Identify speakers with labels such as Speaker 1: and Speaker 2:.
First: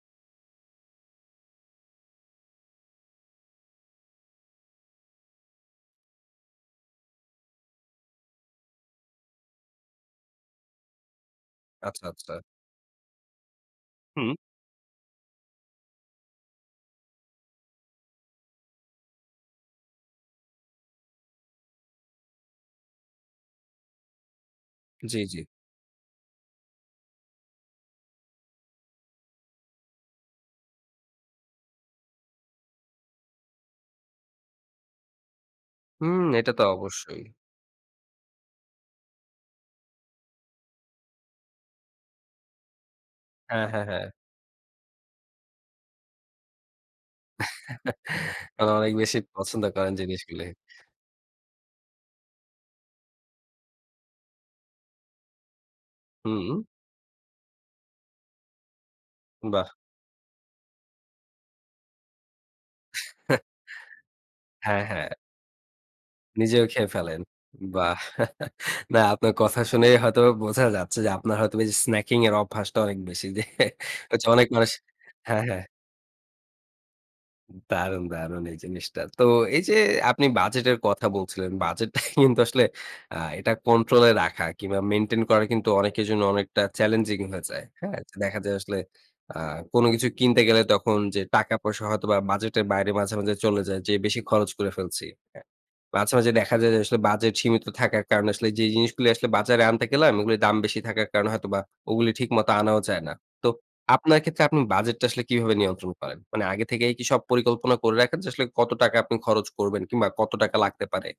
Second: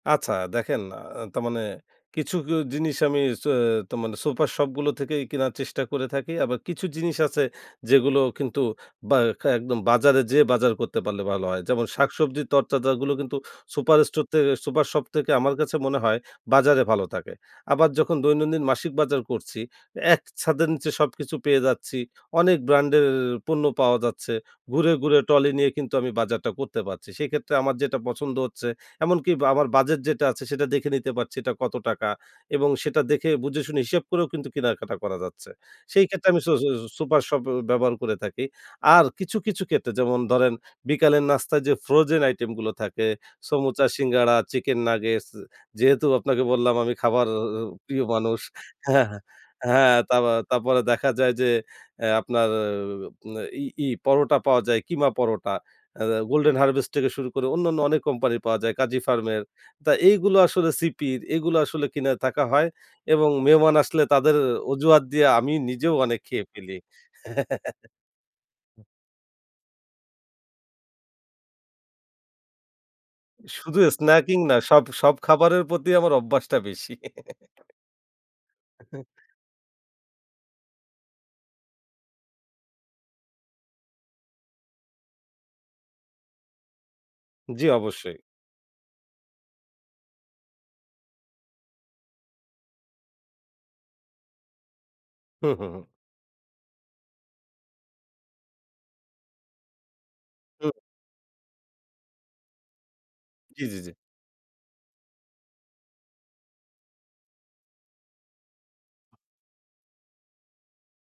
Speaker 1: আচ্ছা দেখেন, আ তার মানে কিছু কি জিনিস আমি স তো মানে সুপার শপগুলো থেকেই কেনার চেষ্টা করে থাকি। আবার কিছু জিনিস আছে, যেগুলো কিন্তু বা একদম বাজারে যেয়ে বাজার করতে পারলে ভালো হয়। যেমন
Speaker 2: আচ্ছা, আচ্ছা।
Speaker 1: শাকসবজি, তরতাজাগুলো কিন্তু সুপার স্টোর
Speaker 2: হু।
Speaker 1: থেকে, সুপার শপ থেকে আমার কাছে মনে হয় বাজারে ভালো থাকে। আবার যখন দৈনন্দিন মাসিক বাজার করছি, এক ছাদের নিচে সবকিছু পেয়ে যাচ্ছি। অনেক ব্র্যান্ডের পণ্য পাওয়া যাচ্ছে। ঘুরে, ঘুরে
Speaker 2: জি, জি।
Speaker 1: ট্রলি নিয়ে কিন্তু আমি বাজারটা করতে পারছি। সেক্ষেত্রে আমার যেটা পছন্দ হচ্ছে, এমনকি আমার বাজেট যেটা আছে, সেটা দেখে নিতে পারছি, এটা কত টাকা। এবং সেটা দেখে, বুঝে, শুনে হিসেব করেও কিন্তু কেনাকাটা করা যাচ্ছে। সেই
Speaker 2: হুম,
Speaker 1: ক্ষেত্রে আমি স
Speaker 2: এটা তো
Speaker 1: স সুপার
Speaker 2: অবশ্যই।
Speaker 1: শপ ব্যবহার করে থাকি। আর কিছু, কিছু ক্ষেত্রে, যেমন ধরেন বিকালের নাস্তায় যে ফ্রোজেন আইটেমগুলো থাকে,
Speaker 2: হ্যাঁ, হ্যাঁ,
Speaker 1: সমুচা,
Speaker 2: হ্যাঁ।
Speaker 1: সিঙ্গাড়া, চিকেন নাগেটস। যেহেতু আপনাকে বললাম, আমি খাবার প্রিয় মানুষ।
Speaker 2: কারণ অনেক
Speaker 1: হ্যাঁ,
Speaker 2: বেশি
Speaker 1: হ্যাঁ।
Speaker 2: পছন্দ করেন
Speaker 1: হ্যাঁ, তারপ
Speaker 2: জিনিসগুলি।
Speaker 1: তারপরে দেখা যায় যে, অ্যা আপনার ই ই পরোটা পাওয়া যায়, কিমা পরোটা, আ গোল্ডেন
Speaker 2: হুম।
Speaker 1: হারভেস্ট থেকে শুরু করে অন্যান্য অনেক কোম্পানির পাওয়া যায়, কাজী ফার্মের।
Speaker 2: বাহ!
Speaker 1: তা এইগুলো আসলে সিপির, এগুলো আসলে কিনে থাকা হয়। এবং মেহমান আসলে তাদের
Speaker 2: হ্যাঁ,
Speaker 1: অজুহাত
Speaker 2: হ্যাঁ।
Speaker 1: দিয়ে আমি নিজেও অনেক খেয়ে
Speaker 2: নিজেও
Speaker 1: ফেলি।
Speaker 2: খেয়ে ফেলেন। বাহ! না, আপনার কথা শুনে হয়তোবা বোঝা যাচ্ছে যে, আপনার হয়তো বা এই যে স্ন্যাকিং এর অভ্যাসটা অনেক বেশি। যে
Speaker 1: শুধু
Speaker 2: হচ্ছে
Speaker 1: স্ন্যাকিং
Speaker 2: অনেক
Speaker 1: না,
Speaker 2: মানুষ।
Speaker 1: সব, সব
Speaker 2: হ্যাঁ,
Speaker 1: খাবারের
Speaker 2: হ্যাঁ।
Speaker 1: প্রতি আমার অভ্যাসটা বেশি।
Speaker 2: দারুণ! দারুণ! এই জিনিসটা। তো এই যে আপনি বাজেটের কথা বলছিলেন, বাজেটটা কিন্তু আসলে আ এটা কন্ট্রোলে রাখা কিংবা মেইনটেইন করা কিন্তু অনেকের জন্য অনেকটা চ্যালেঞ্জিং হয়ে যায়।
Speaker 1: জি,
Speaker 2: হ্যাঁ,
Speaker 1: অবশ্যই।
Speaker 2: দেখা যায়, আসলে আ কোনো কিছু কিনতে গেলে, তখন যে টাকা পয়সা, হয়তোবা বাজেটের বাইরে মাঝে, মাঝে চলে যায়, যে বেশি খরচ করে ফেলছি। হ্যাঁ,
Speaker 1: হু, হুম, হু।
Speaker 2: মাঝে, মাঝে দেখা যায় যে, আসলে বাজেট সীমিত থাকার কারণে আসলে যেই জিনিসগুলো আসলে বাজারে আনতে গেলাম, ও গুলির দাম
Speaker 1: হুম।
Speaker 2: বেশি থাকার কারণে হয়তোবা ও গুলি ঠিকমতো আনাও যায় না। তো
Speaker 1: জি, জি, জি।
Speaker 2: আপনার ক্ষেত্রে, আপনি বাজেটটা আসলে কিভাবে নিয়ন্ত্রণ করেন? মানে আগে থেকেই কি সব পরিকল্পনা করে রাখেন, যে আসলে কত টাকা আপনি খরচ করবেন, কিংবা কত টাকা লাগতে পারে?